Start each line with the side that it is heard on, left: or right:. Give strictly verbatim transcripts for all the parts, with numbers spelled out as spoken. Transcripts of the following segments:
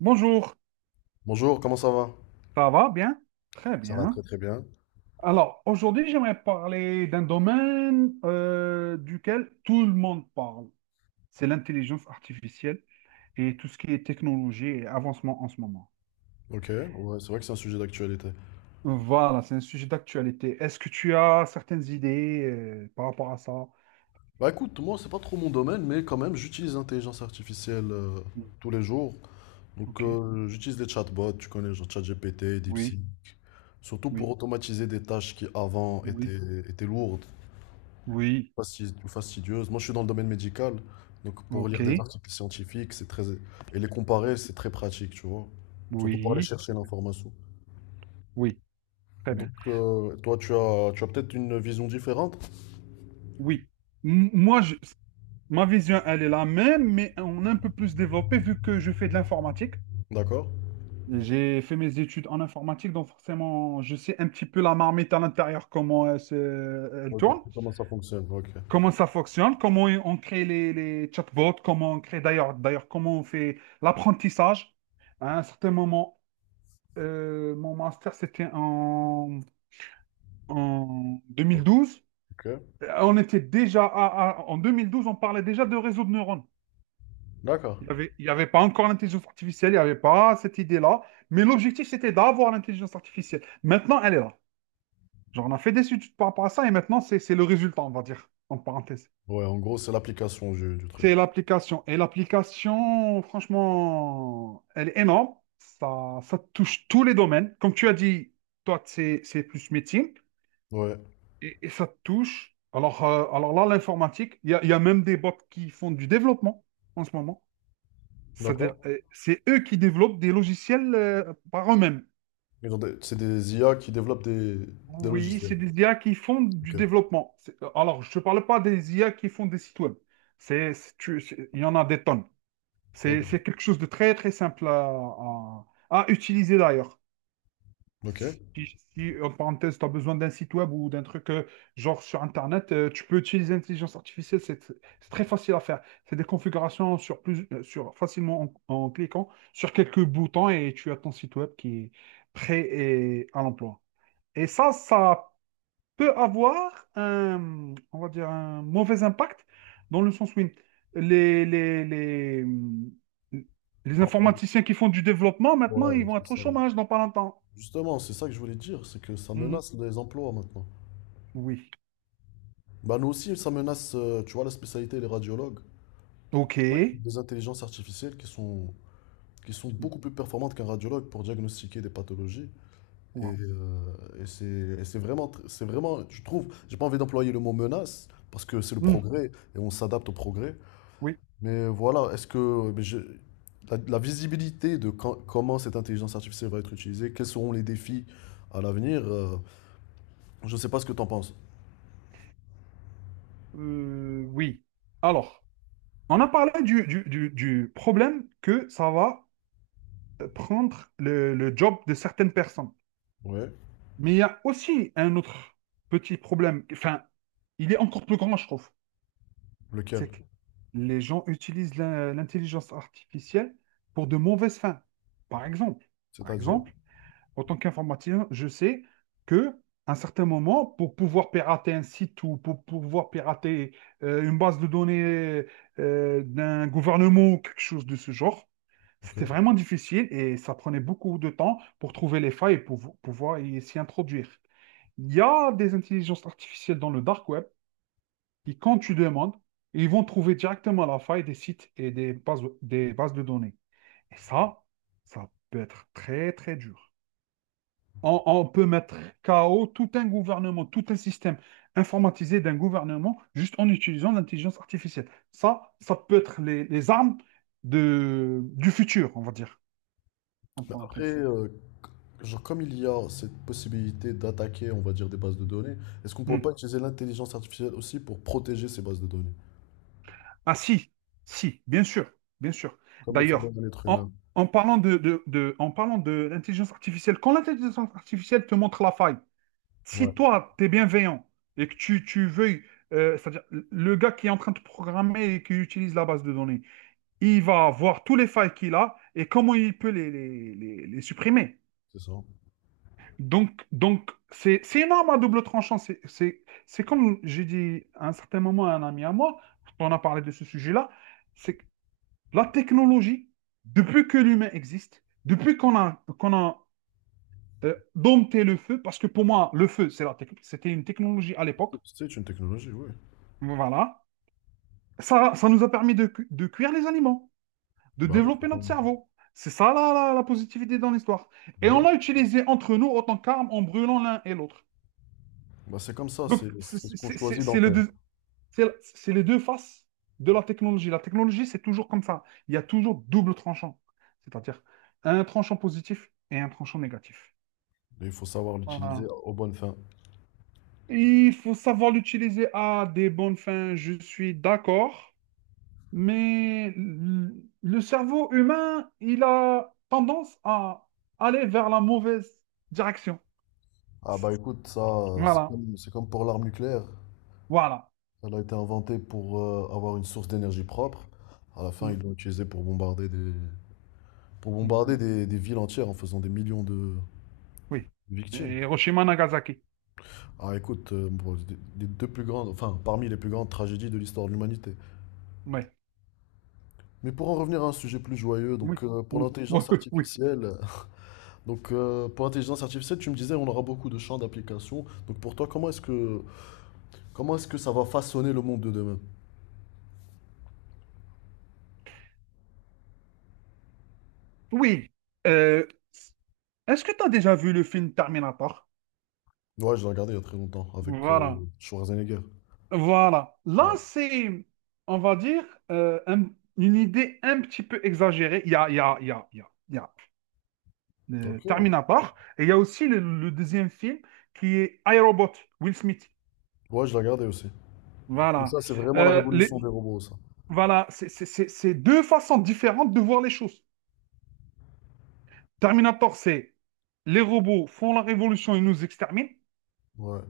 right: Bonjour,
left: Bonjour, comment ça va?
right: ça va bien? Très
left: Ça va très
right: bien.
left: très bien.
right: Alors, aujourd'hui, j'aimerais parler d'un domaine euh, duquel tout le monde parle. C'est l'intelligence artificielle et tout ce qui est technologie et avancement en ce moment.
left: Ok, ouais, c'est vrai que c'est un sujet d'actualité.
right: Voilà, c'est un sujet d'actualité. Est-ce que tu as certaines idées euh, par rapport à ça?
left: Bah écoute, moi c'est pas trop mon domaine, mais quand même j'utilise l'intelligence artificielle euh,
right: Oui.
left: tous les jours. Donc
right: Ok.
left: euh, j'utilise les chatbots, tu connais, genre ChatGPT, DeepSeek,
right: Oui,
left: surtout pour
right: oui,
left: automatiser des tâches qui avant
right: oui,
left: étaient, étaient lourdes
right: oui.
left: fasti- fastidieuses. Moi je suis dans le domaine médical, donc pour
right: Ok.
left: lire des articles scientifiques, c'est très... et les comparer, c'est très pratique, tu vois. Surtout pour aller
right: Oui,
left: chercher l'information.
right: oui. Très
left: Donc
right: bien.
left: euh, toi tu as, tu as peut-être une vision différente?
right: Oui. M- moi, je- ma vision, elle est la même, mais on a un peu plus développé vu que je fais de l'informatique.
left: D'accord.
right: J'ai fait mes études en informatique, donc forcément, je sais un petit peu la marmite à l'intérieur, comment elle, se- elle
left: Ok,
right: tourne,
left: c'est comment ça fonctionne. Ok.
right: comment ça fonctionne, comment on crée les, les chatbots, comment on crée d'ailleurs, d'ailleurs, comment on fait l'apprentissage. À un certain moment, euh, mon master, c'était en en deux mille douze.
left: Ok.
right: On était déjà à- à- en deux mille douze, on parlait déjà de réseau de neurones.
left: D'accord.
right: Il n'y avait, il y avait pas encore l'intelligence artificielle, il n'y avait pas cette idée-là. Mais l'objectif, c'était d'avoir l'intelligence artificielle. Maintenant, elle est là. Genre, on a fait des études par rapport à ça et maintenant, c'est c'est le résultat, on va dire, en parenthèse.
left: Ouais, en gros, c'est l'application du, du truc.
right: C'est l'application. Et l'application, franchement, elle est énorme. Ça, ça touche tous les domaines. Comme tu as dit, toi, c'est c'est plus métier
left: Ouais.
right: et, et ça touche. Alors, euh, alors là, l'informatique, il y a, il y a même des bots qui font du développement en ce moment. C'est-à-dire,
left: D'accord.
right: euh, c'est eux qui développent des logiciels euh, par eux-mêmes.
left: Ils ont des- C'est des I A qui développent des, des
right: Oui,
left: logiciels.
right: c'est des I A qui font du
left: Ok.
right: développement. C'est- euh, Alors, je ne parle pas des I A qui font des sites web. C'est, c'est- tu- c'est- il y en a des tonnes.
left: Ok.
right: C'est c'est quelque chose de très, très simple à, à- à utiliser d'ailleurs.
left: Ok.
right: Si, si, en parenthèse, tu as besoin d'un site web ou d'un truc euh, genre sur Internet, euh, tu peux utiliser l'intelligence artificielle, c'est c'est très facile à faire. C'est des configurations sur plus, euh, sur, facilement en, en cliquant sur quelques boutons et tu as ton site web qui est prêt et à l'emploi. Et ça, ça peut avoir un, on va dire, un mauvais impact dans le sens où les, les, les, les
left: Par rapport-
right: informaticiens qui font du développement, maintenant,
left: Ouais,
right: ils vont
left: c'est
right: être au
left: ça.
right: chômage dans pas longtemps.
left: Justement, c'est ça que je voulais dire, c'est que ça
right: Mhm.
left: menace les emplois maintenant.
right: Oui.
left: Bah nous aussi, ça menace, euh, tu vois, la spécialité, les radiologues.
right: Ok.
left: Ouais. Des intelligences artificielles qui sont, qui sont beaucoup plus performantes qu'un radiologue pour diagnostiquer des pathologies. Et,
right: Wow.
left: euh, et c'est et c'est vraiment, tr- c'est vraiment, je trouve, j'ai pas envie d'employer le mot menace parce que c'est le
right: Hmm.
left: progrès et on s'adapte au progrès.
right: Oui.
left: Mais voilà, est-ce que mais je- la, la visibilité de quand- comment cette intelligence artificielle va être utilisée, quels seront les défis à l'avenir, euh, je sais pas ce que tu en penses.
right: Euh, oui. Alors, on a parlé du, du- du- du problème que ça va prendre le, le job de certaines personnes.
left: Ouais,
right: Mais il y a aussi un autre petit problème. Enfin, il est encore plus grand, je trouve.
left: lequel?
right: C'est que les gens utilisent la- l'intelligence artificielle pour de mauvaises fins. Par exemple, par
left: C'est-à-dire?
right: exemple, en tant qu'informaticien, je sais que à un certain moment, pour pouvoir pirater un site ou pour pouvoir pirater euh, une base de données euh, d'un gouvernement ou quelque chose de ce genre,
left: Ok.
right: c'était vraiment difficile et ça prenait beaucoup de temps pour trouver les failles et pour pouvoir y- s'y introduire. Il y a des intelligences artificielles dans le dark web qui, quand tu demandes, ils vont trouver directement la faille des sites et des bases, des bases de données. Et ça, ça peut être très, très dur. On, on peut mettre K O tout un gouvernement, tout un système informatisé d'un gouvernement juste en utilisant l'intelligence artificielle. Ça, ça peut être les, les armes de, du futur, on va dire, en
left: Après,
right: parenthèse.
left: euh, genre, comme il y a cette possibilité d'attaquer, on va dire, des bases de données, est-ce qu'on
right: Hmm.
left: pourrait pas utiliser l'intelligence artificielle aussi pour protéger ces bases de données,
right: Ah si, si, bien sûr, bien sûr.
left: comme le fait bien
right: D'ailleurs,
left: l'être
right: en,
left: humain?
right: en parlant de, de- de- en parlant de l'intelligence artificielle, quand l'intelligence artificielle te montre la faille,
left: Ouais.
right: si toi, tu es bienveillant et que tu, tu veuilles, euh, c'est-à-dire le gars qui est en train de programmer et qui utilise la base de données, il va voir tous les failles qu'il a et comment il peut les, les, les- les supprimer.
left: C'est ça.
right: Donc, donc c'est, c'est une arme à double tranchant. C'est, c'est, c'est comme j'ai dit à un certain moment à un ami à moi, quand on a parlé de ce sujet-là, c'est que la technologie, depuis que l'humain existe, depuis qu'on a, qu'on a euh, dompté le feu, parce que pour moi, le feu, c'est la tec- c'était une technologie à l'époque,
left: C'est une technologie, oui.
right: voilà, ça, ça nous a permis de, cu- de cuire les aliments. De
left: Bah oui, faut
right: développer
left: pas-
right: notre cerveau. C'est ça la, la- la positivité dans l'histoire.
left: Bah
right: Et on
left: oui.
right: l'a utilisé entre nous autant qu'arme en brûlant l'un et l'autre.
left: Bah c'est comme ça,
right: Donc,
left: c'est
right: c'est
left: c'est ce qu'on
right: c'est- c'est-
left: choisit d'en
right: c'est les
left: faire.
right: deux, c'est- c'est les deux faces de la technologie. La technologie, c'est toujours comme ça. Il y a toujours double tranchant. C'est-à-dire un tranchant positif et un tranchant négatif.
left: Et il faut savoir l'utiliser
right: Voilà.
left: aux bonnes fins.
right: Il faut savoir l'utiliser à des bonnes fins. Je suis d'accord. Mais l- le cerveau humain, il a tendance à aller vers la mauvaise direction.
left: Ah bah écoute, ça, c'est
right: Voilà,
left: comme, c'est comme pour l'arme nucléaire.
right: voilà.
left: Elle a été inventée pour euh, avoir une source d'énergie propre. À la fin, ils
right: Mm,
left: l'ont utilisée pour bombarder des, pour bombarder
right: mhm,
left: des, des villes entières en faisant des millions de
right: oui.
left: victimes.
right: Et Hiroshima, Nagasaki.
left: Ah écoute, euh, bon, c'est des- les deux plus grandes, enfin parmi les plus grandes tragédies de l'histoire de l'humanité.
right: Ouais.
left: Mais pour en revenir à un sujet plus joyeux,
right: Oui,
left: donc euh, pour
right: oui, oui,
left: l'intelligence
right: oui, oui.
left: artificielle. Donc euh, pour l'intelligence artificielle, tu me disais on aura beaucoup de champs d'application. Donc pour toi, comment est-ce que comment est-ce que ça va façonner le monde de demain?
right: Oui. Euh, est-ce que tu as déjà vu le film Terminator?
left: Ouais, je l'ai regardé il y a très longtemps avec
right: Voilà,
left: euh, Schwarzenegger.
right: voilà. Là,
left: Ouais.
right: c'est, on va dire, euh, un- une idée un petit peu exagérée. Il y a, il y a, il y a, il y a, il y a euh,
left: Ok.
right: Terminator. Et il y a aussi le, le deuxième film qui est iRobot, Will Smith.
left: Ouais, je l'ai regardé aussi. Mais
right: Voilà.
left: ça, c'est vraiment la
right: Euh,
left: révolution des
right: les-
left: robots, ça.
right: voilà, c'est c'est- c'est- c'est deux façons différentes de voir les choses. Terminator, c'est les robots font la révolution, ils nous exterminent.
left: Ouais.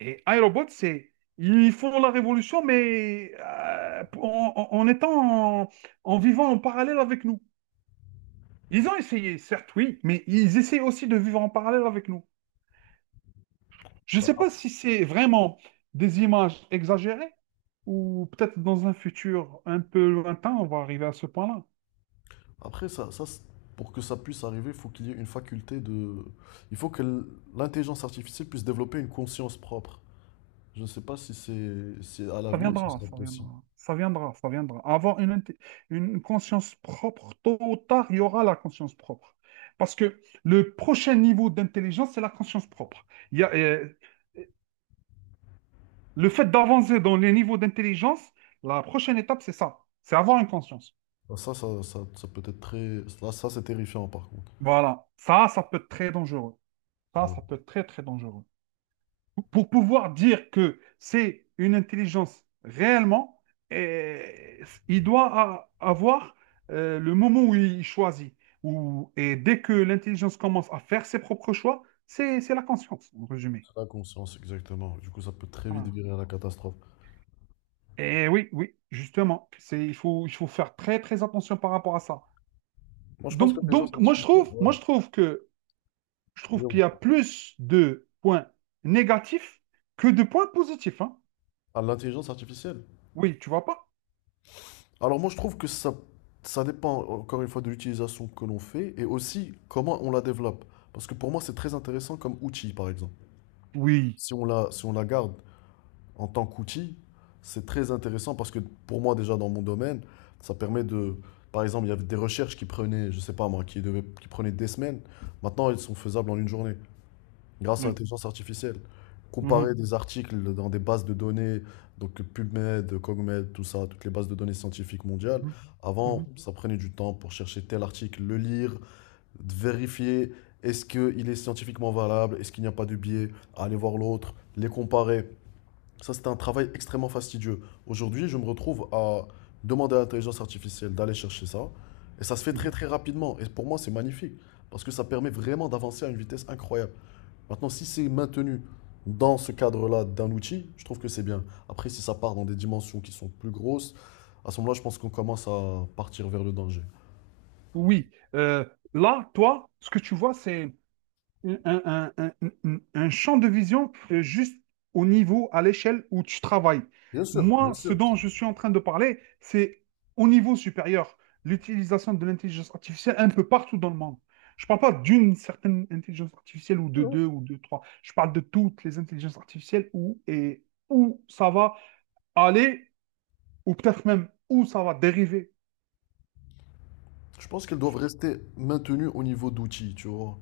right: Et iRobot, c'est ils font la révolution, mais euh, en, en- en étant en, en vivant en parallèle avec nous. Ils ont essayé, certes, oui, mais ils essayent aussi de vivre en parallèle avec nous. Je ne sais
left: Bah,
right: pas si c'est vraiment des images exagérées ou peut-être dans un futur un peu lointain, on va arriver à ce point-là.
left: après, ça, ça, c'est- Pour que ça puisse arriver, il faut qu'il y ait une faculté de... Il faut que l- L'intelligence artificielle puisse développer une conscience propre. Je ne sais pas si c'est, si à
right: Ça
left: l'avenir ce
right: viendra,
left: sera
right: ça
left: possible.
right: viendra, ça viendra, ça viendra. Avoir une, inté- une conscience propre, tôt ou tard, il y aura la conscience propre. Parce que le prochain niveau d'intelligence, c'est la conscience propre. Il y a, euh, le fait d'avancer dans les niveaux d'intelligence, la prochaine étape, c'est ça. C'est avoir une conscience.
left: Ah, Ça, ça, ça, ça peut être très... Là, ça, c'est terrifiant, par contre.
right: Voilà. Ça, ça peut être très dangereux. Ça,
left: Ouais.
right: ça peut être très, très dangereux. Pour pouvoir dire que c'est une intelligence réellement, et il doit a- avoir euh, le moment où il choisit. Où- et dès que l'intelligence commence à faire ses propres choix, c'est c'est la conscience, en résumé.
left: La conscience, exactement. Du coup, ça peut très vite
right: Voilà.
left: virer à la catastrophe.
right: Et oui, oui, justement, c'est, il faut, il faut faire très, très attention par rapport à ça.
left: Moi, je pense
right: Donc,
left: que l'intelligence
right: donc moi, je
left: artificielle,
right: trouve,
left: ouais,
right: moi, je trouve que, je trouve qu'il y a
left: zéro.
right: plus de points négatifs que de points positifs, hein.
left: À l'intelligence artificielle.
right: Oui, tu vois pas?
left: Alors, moi, je trouve que ça, ça dépend, encore une fois, de l'utilisation que l'on fait et aussi comment on la développe. Parce que pour moi, c'est très intéressant comme outil, par exemple.
right: Oui.
left: Si on la, si on la garde en tant qu'outil, c'est très intéressant parce que pour moi, déjà, dans mon domaine, ça permet de. Par exemple, il y avait des recherches qui prenaient, je sais pas moi, qui devaient- qui prenaient des semaines. Maintenant, elles sont faisables en une journée grâce à
right: Oui.
left: l'intelligence artificielle.
right: Mhm.
left: Comparer des articles dans des bases de données, donc PubMed, CogMed, tout ça, toutes les bases de données scientifiques mondiales.
right: Mhm,
left: Avant,
right: mhm,
left: ça prenait du temps pour chercher tel article, le lire, vérifier est-ce qu'il est scientifiquement valable, est-ce qu'il n'y a pas de biais, aller voir l'autre, les comparer. Ça, c'était un travail extrêmement fastidieux. Aujourd'hui, je me retrouve à demander à l'intelligence artificielle d'aller chercher ça, et ça se fait très
right: mhm.
left: très rapidement. Et pour moi, c'est magnifique, parce que ça permet vraiment d'avancer à une vitesse incroyable. Maintenant, si c'est maintenu dans ce cadre-là d'un outil, je trouve que c'est bien. Après, si ça part dans des dimensions qui sont plus grosses, à ce moment-là, je pense qu'on commence à partir vers le danger.
right: Oui, euh, là, toi, ce que tu vois, c'est un, un- un- un- un champ de vision euh, juste au niveau, à l'échelle où tu travailles.
left: Bien sûr, bien
right: Moi, ce
left: sûr.
right: dont je suis en train de parler, c'est au niveau supérieur, l'utilisation de l'intelligence artificielle un peu partout dans le monde. Je ne parle pas d'une certaine intelligence artificielle ou de deux ou de trois. Je parle de toutes les intelligences artificielles où et où ça va aller ou peut-être même où ça va dériver.
left: Je pense qu'elles doivent rester maintenues au niveau d'outils, tu vois.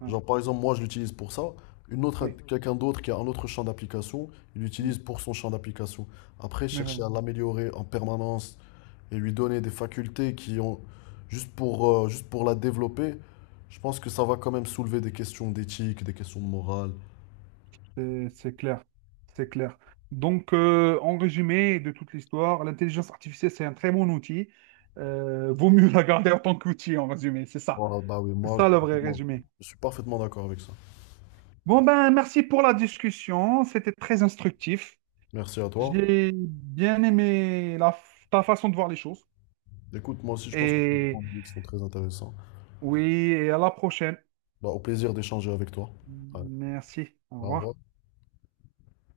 right: Ouais,
left: Genre, par exemple, moi, je l'utilise pour ça. Une autre,
right: oui.
left: quelqu'un d'autre qui a un autre champ d'application, il l'utilise
right: Mm.
left: pour son champ d'application. Après,
right: Mais voilà.
left: chercher à l'améliorer en permanence et lui donner des facultés qui ont juste pour, euh, juste pour la développer, je pense que ça va quand même soulever des questions d'éthique, des questions de morale.
right: C'est c'est clair, c'est clair. Donc, euh, en résumé de toute l'histoire, l'intelligence artificielle, c'est un très bon outil. Euh, vaut mieux la garder en tant qu'outil, en résumé, c'est ça.
left: Voilà, bah oui,
right: C'est
left: moi, je,
right: ça
left: suis
right: le vrai
left: complètement-
right: résumé.
left: je suis parfaitement d'accord avec ça.
right: Bon, ben, merci pour la discussion. C'était très instructif.
left: Merci à toi.
right: J'ai bien aimé la, ta façon de voir les choses.
left: Écoute, moi aussi, je pense que tu as des
right: Et
left: points de vue qui sont très intéressants.
right: oui, et à la prochaine.
left: Bah, au plaisir d'échanger avec toi. Allez,
right: Merci. Au
left: au revoir.
right: revoir.